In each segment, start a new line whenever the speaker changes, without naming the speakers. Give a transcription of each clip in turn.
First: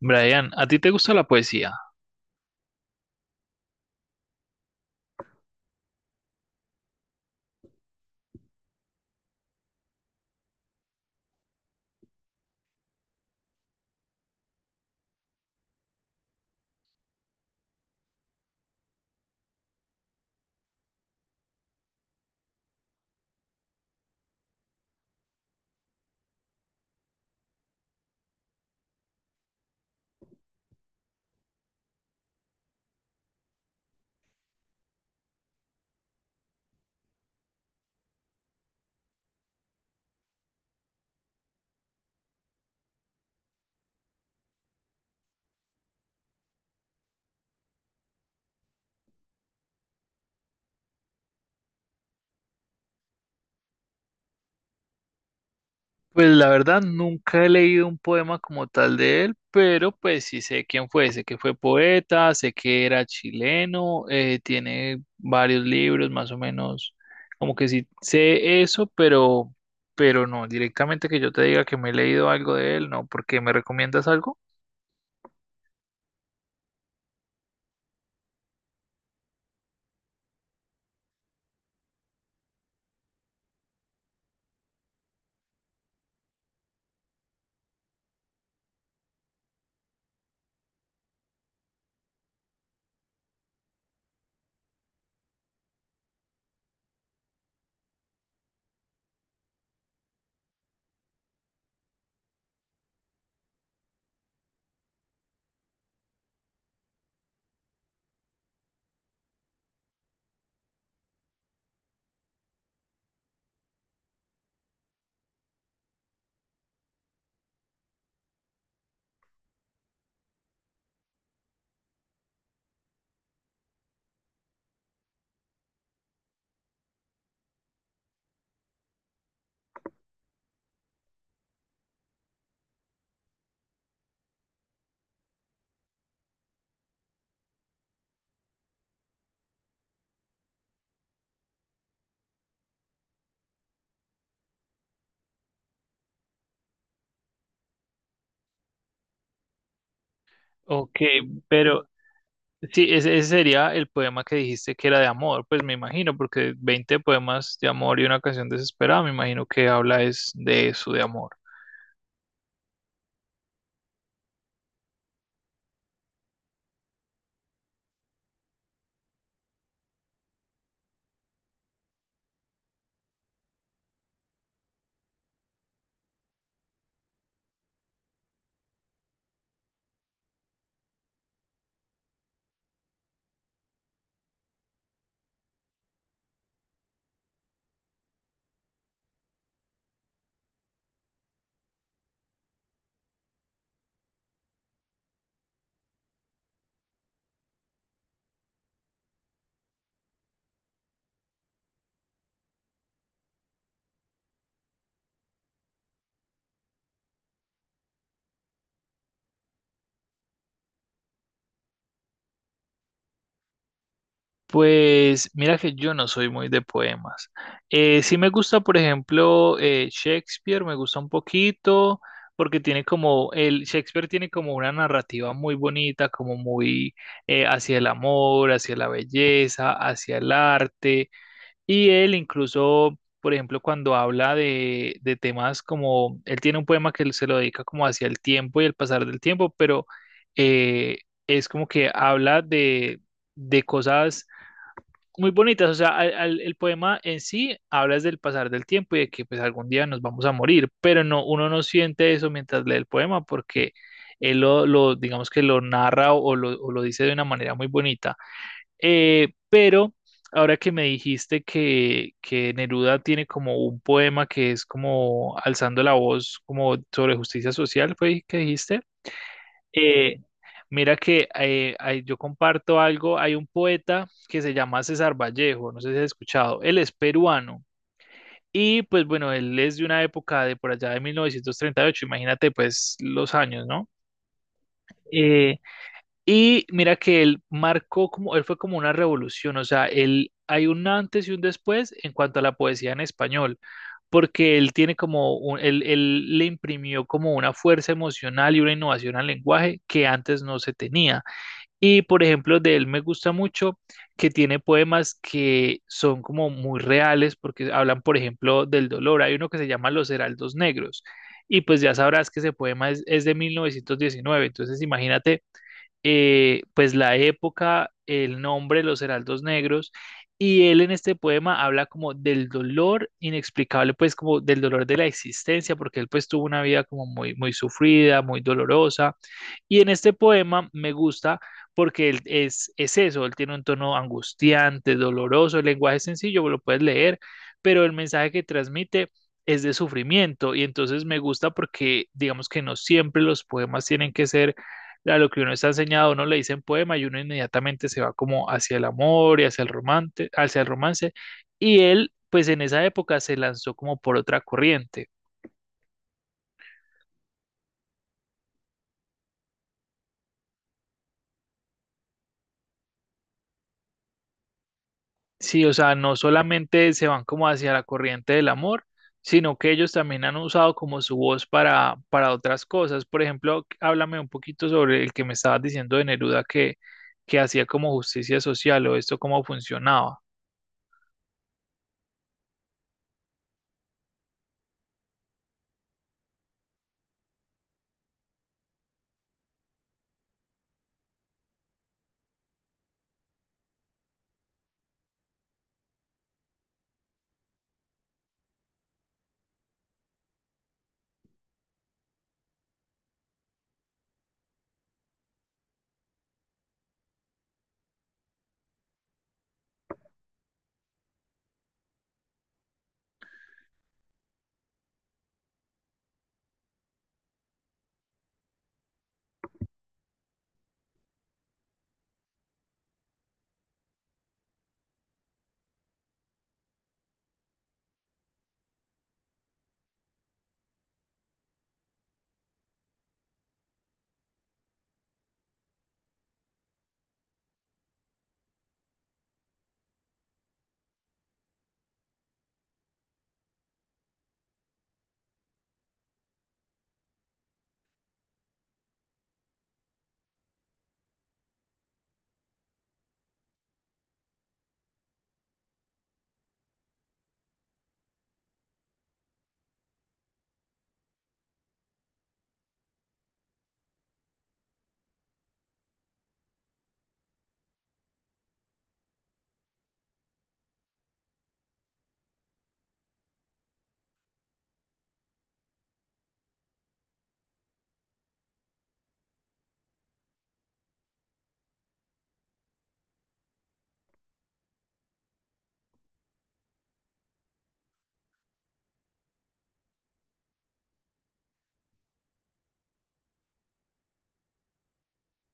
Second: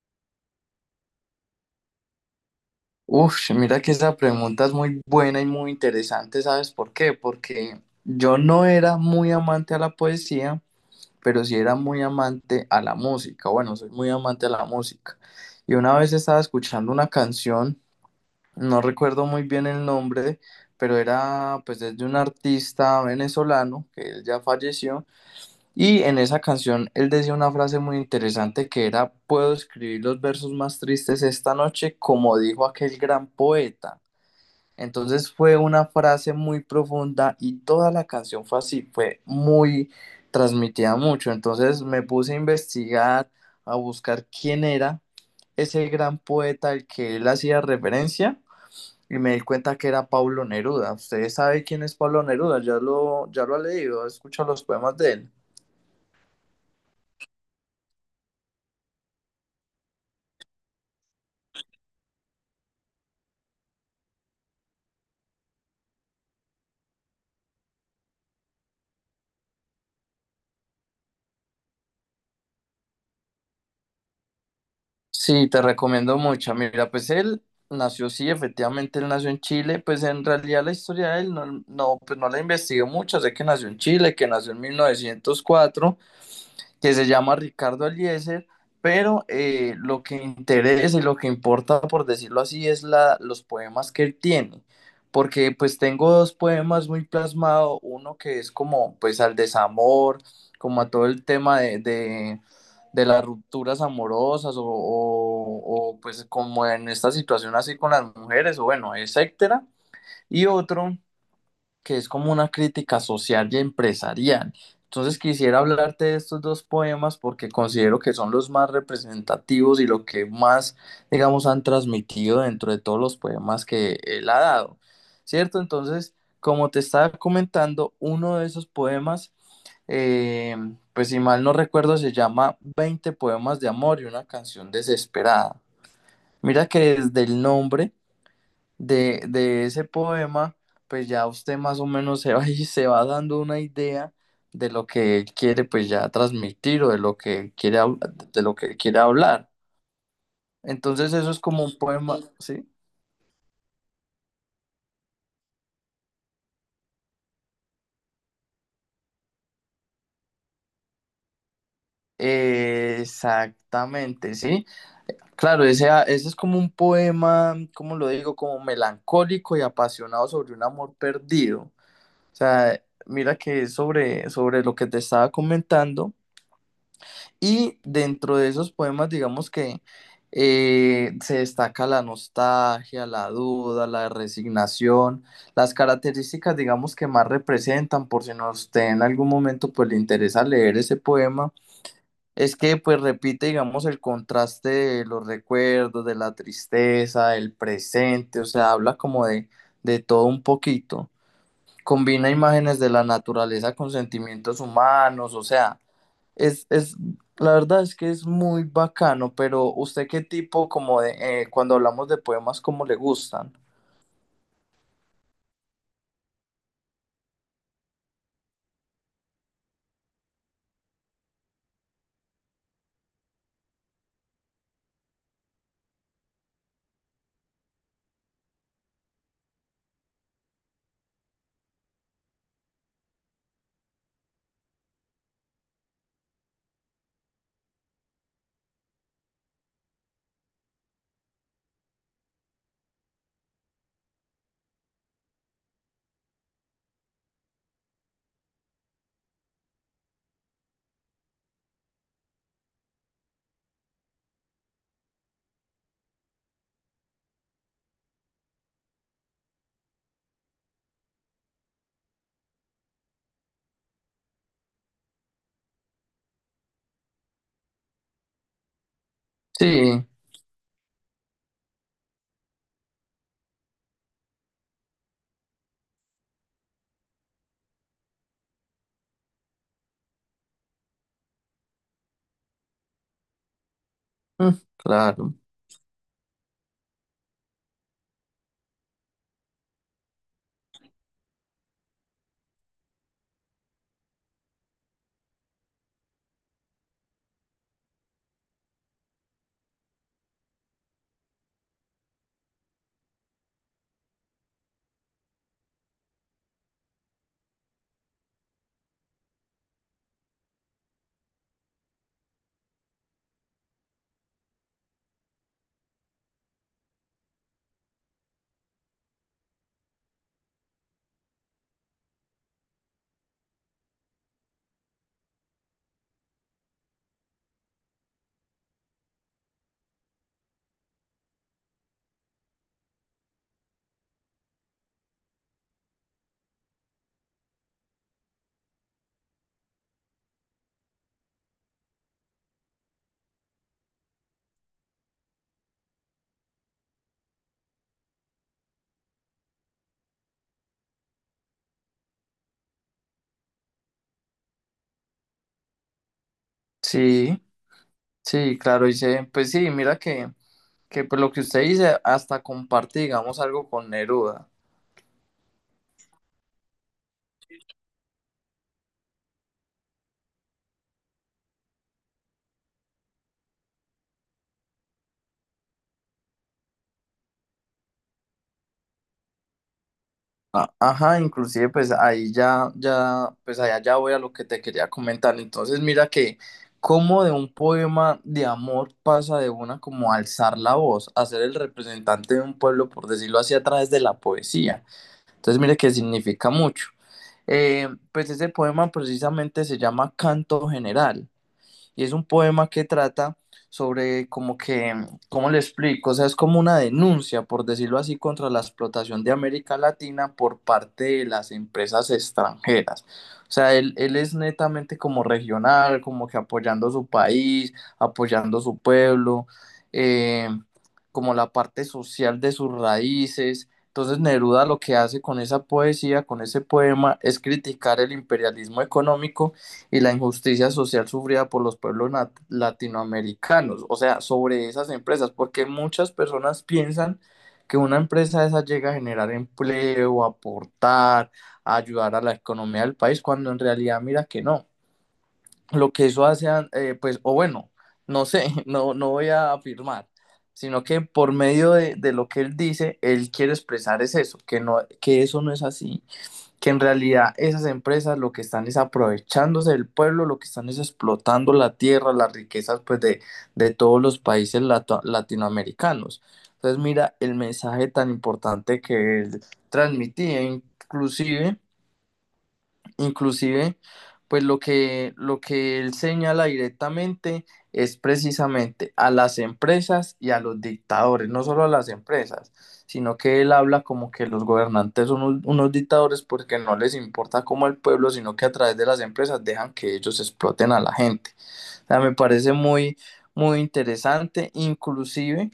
Brian, ¿a ti te gusta la poesía?
Uf, mira que esa pregunta es muy buena y muy interesante, ¿sabes por qué? Porque yo no era muy amante a la poesía, pero sí era muy amante a la música. Bueno, soy muy amante a la música. Y una vez estaba escuchando una canción, no recuerdo muy bien el nombre, pero era pues es de un artista venezolano que él ya falleció. Y en esa canción él decía una frase muy interesante que era: puedo escribir los versos más tristes esta noche como dijo aquel gran poeta. Entonces fue una frase muy profunda y toda la canción fue así, fue muy transmitida mucho. Entonces me puse a investigar, a buscar quién era ese gran poeta al que él hacía referencia y me di cuenta que era Pablo Neruda. ¿Ustedes saben quién es Pablo Neruda? Ya lo ha leído, ha escuchado los poemas de él.
Pues la verdad nunca he leído un poema como tal de él, pero pues sí sé quién fue, sé que fue poeta, sé que era chileno, tiene varios libros más o menos, como que sí sé eso, pero no, directamente que yo te diga que me he leído algo de él, no, porque me recomiendas algo.
Sí, te recomiendo mucho. Mira, pues él nació, sí, efectivamente él nació en Chile. Pues en realidad la historia de él no, pues no la investigué mucho. Sé que nació en Chile, que nació en 1904, que se llama Ricardo Aliezer, pero lo que interesa y lo que importa, por decirlo así, es la, los poemas que él tiene, porque pues tengo dos poemas muy plasmados: uno que es como pues al desamor, como a todo el tema de de las rupturas amorosas o pues como en esta situación así con las mujeres, o bueno, etcétera, y otro que es como una crítica social y empresarial. Entonces quisiera hablarte de estos dos poemas porque considero que son los más representativos y lo que más, digamos, han transmitido dentro de todos los poemas que él ha dado, ¿cierto? Entonces, como te estaba comentando, uno de esos poemas, eh, pues si mal no recuerdo, se llama Veinte poemas de amor y una canción desesperada. Mira que desde el nombre de ese poema, pues ya usted más o menos se va y se va dando una idea de lo que él quiere pues ya transmitir o de lo que de lo que quiere hablar.
Ok,
Entonces eso es como un
pero
poema, ¿sí?
sí, ese sería el poema que dijiste que era de amor, pues me imagino, porque veinte poemas de amor y una canción desesperada, me imagino que habla es de eso, de amor.
Exactamente, sí. Claro, ese, ah, ese es como un poema, como lo digo? Como melancólico y apasionado sobre un amor perdido. O sea, mira que es sobre, sobre lo que te estaba comentando. Y dentro de esos poemas, digamos que se destaca la nostalgia, la duda, la resignación, las características, digamos, que más representan, por si no usted en algún momento pues le interesa leer ese poema, es que pues repite, digamos, el contraste de los recuerdos, de la tristeza, el presente, o sea, habla como de todo un poquito. Combina imágenes de la naturaleza con sentimientos humanos, o sea, es, la verdad es que es muy bacano. Pero ¿usted qué tipo como de, cuando hablamos de poemas, cómo le gustan?
Pues mira que yo no soy muy de poemas. Sí me gusta, por ejemplo, Shakespeare, me gusta un poquito, porque tiene como, el Shakespeare tiene como una narrativa muy bonita, como muy hacia el amor, hacia la belleza, hacia el arte. Y él incluso, por ejemplo, cuando habla de temas como, él tiene un poema que él se lo dedica como hacia el tiempo y el pasar del tiempo, pero eh, es como que habla de cosas muy bonitas, o sea, el poema en sí hablas del pasar del tiempo y de que pues algún día nos vamos a morir, pero no, uno no siente eso mientras lee el poema porque él lo, digamos que lo narra o lo dice de una manera muy bonita. Pero ahora que me dijiste que Neruda tiene como un poema que es como alzando la voz como sobre justicia social, ¿fue que dijiste?
Sí,
Eh, Mira que ahí yo comparto algo, hay un poeta que se llama César Vallejo, no sé si has escuchado, él es peruano y pues bueno, él es de una época de por allá de 1938. Imagínate pues los años, ¿no?
mm, claro,
Eh, y mira que él marcó como, él fue como una revolución, o sea, él hay un antes y un después en cuanto a la poesía en español, porque él tiene como, él le imprimió como una fuerza emocional y una innovación al lenguaje que antes no se tenía. Y por ejemplo, de él me gusta mucho que tiene poemas que son como muy reales porque hablan, por ejemplo, del dolor. Hay uno que se llama Los Heraldos Negros. Y pues ya sabrás que ese poema es de 1919. Entonces imagínate pues la época, el nombre, Los Heraldos Negros. Y él en este poema habla como del dolor inexplicable, pues como del dolor de la existencia, porque él pues tuvo una vida como muy, muy sufrida, muy dolorosa y en este poema me gusta porque él es eso, él tiene un tono angustiante, doloroso, el lenguaje es sencillo, lo puedes leer, pero el mensaje que transmite es de sufrimiento y entonces me gusta porque digamos que no siempre los poemas tienen que ser a lo que uno está enseñado, a uno le dicen poema y uno inmediatamente se va como hacia el amor y hacia el romance y él pues en esa época se lanzó como por otra corriente.
sí, sí, claro, dice, pues sí, mira que pues lo que usted dice, hasta comparte, digamos, algo con Neruda.
Sí, o sea, no solamente se van como hacia la corriente del amor, sino que ellos también han usado como su voz para otras cosas. Por ejemplo, háblame un poquito sobre el que me estabas diciendo de Neruda que hacía como justicia social o esto cómo funcionaba.
A- ajá, inclusive pues ahí ya, pues allá ya voy a lo que te quería comentar. Entonces mira que como de un poema de amor pasa de una como a alzar la voz, a ser el representante de un pueblo, por decirlo así, a través de la poesía. Entonces mire que significa mucho. Pues ese poema precisamente se llama Canto General y es un poema que trata sobre como que, ¿cómo le explico? O sea, es como una denuncia, por decirlo así, contra la explotación de América Latina por parte de las empresas extranjeras. O sea, él es netamente como regional, como que apoyando su país, apoyando su pueblo, eh, como la parte social de sus raíces. Entonces Neruda lo que hace con esa poesía, con ese poema, es criticar el imperialismo económico y la injusticia social sufrida por los pueblos latinoamericanos, o sea, sobre esas empresas, porque muchas personas piensan que una empresa esa llega a generar empleo, a aportar, a ayudar a la economía del país, cuando en realidad mira que no. Lo que eso hace, pues, o bueno, no sé, no voy a afirmar, sino que por medio de lo que él dice, él quiere expresar es eso, que, no, que eso no es así, que en realidad esas empresas lo que están es aprovechándose del pueblo, lo que están es explotando la tierra, las riquezas pues de todos los países latinoamericanos. Entonces mira el mensaje tan importante que él transmitía inclusive, pues lo que él señala directamente es precisamente a las empresas y a los dictadores, no solo a las empresas, sino que él habla como que los gobernantes son unos dictadores porque no les importa cómo el pueblo, sino que a través de las empresas dejan que ellos exploten a la gente. O sea, me parece muy, muy interesante, inclusive,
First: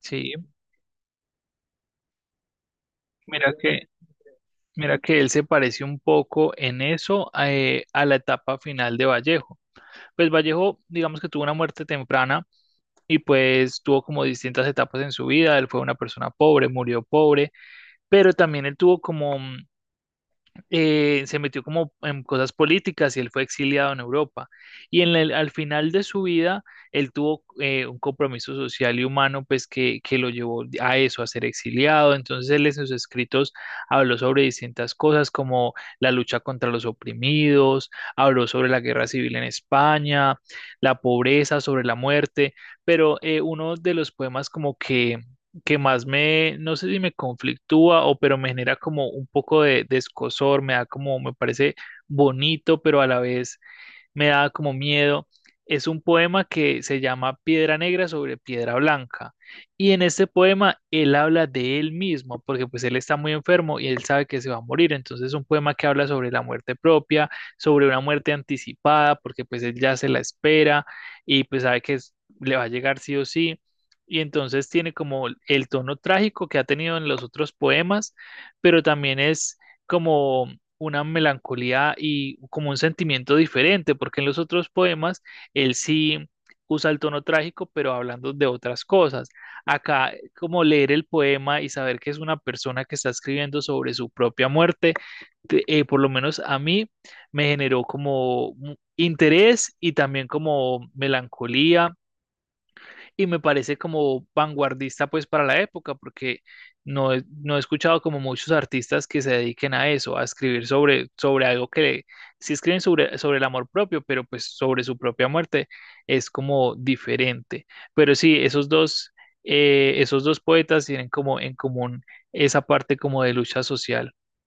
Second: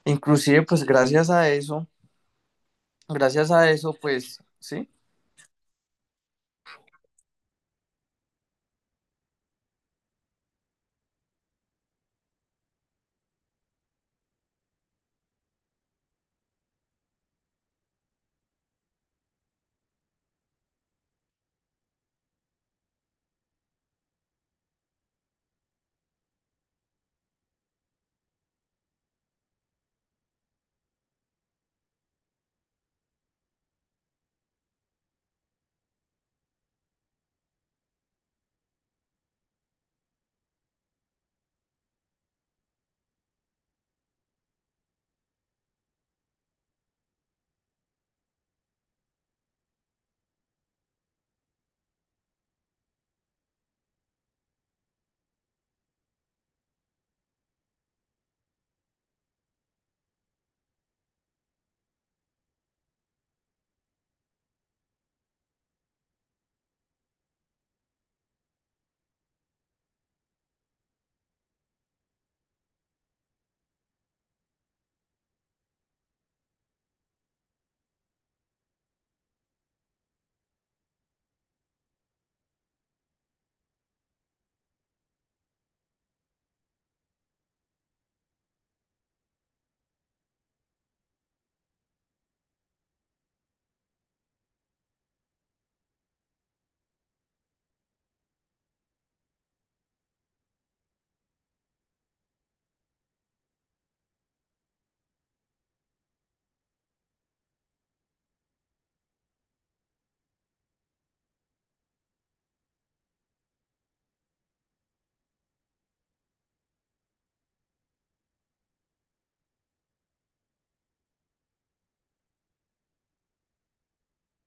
Sí,
gracias a eso,
mira que,
pues, ¿sí?
mira que él se parece un poco en eso a la etapa final de Vallejo. Pues Vallejo, digamos que tuvo una muerte temprana y pues tuvo como distintas etapas en su vida. Él fue una persona pobre, murió pobre pero también él tuvo como, se metió como en cosas políticas y él fue exiliado en Europa. Y en al final de su vida, él tuvo un compromiso social y humano, pues que lo llevó a eso, a ser exiliado. Entonces él en sus escritos habló sobre distintas cosas como la lucha contra los oprimidos, habló sobre la guerra civil en España, la pobreza, sobre la muerte, pero uno de los poemas como que más me, no sé si me conflictúa o pero me genera como un poco de escozor, me da como, me parece bonito, pero a la vez me da como miedo. Es un poema que se llama Piedra Negra sobre Piedra Blanca. Y en este poema él habla de él mismo, porque pues él está muy enfermo y él sabe que se va a morir. Entonces es un poema que habla sobre la muerte propia, sobre una muerte anticipada, porque pues él ya se la espera y pues sabe que le va a llegar sí o sí. Y entonces tiene como el tono trágico que ha tenido en los otros poemas, pero también es como una melancolía y como un sentimiento diferente, porque en los otros poemas él sí usa el tono trágico, pero hablando de otras cosas. Acá, como leer el poema y saber que es una persona que está escribiendo sobre su propia muerte, por lo menos a mí me generó como interés y también como melancolía y me parece como vanguardista pues para la época, porque no he escuchado como muchos artistas que se dediquen a eso, a escribir sobre, sobre algo que sí escriben sobre, sobre el amor propio, pero pues sobre su propia muerte es como diferente. Pero sí, esos dos poetas tienen como en común esa parte como de lucha social.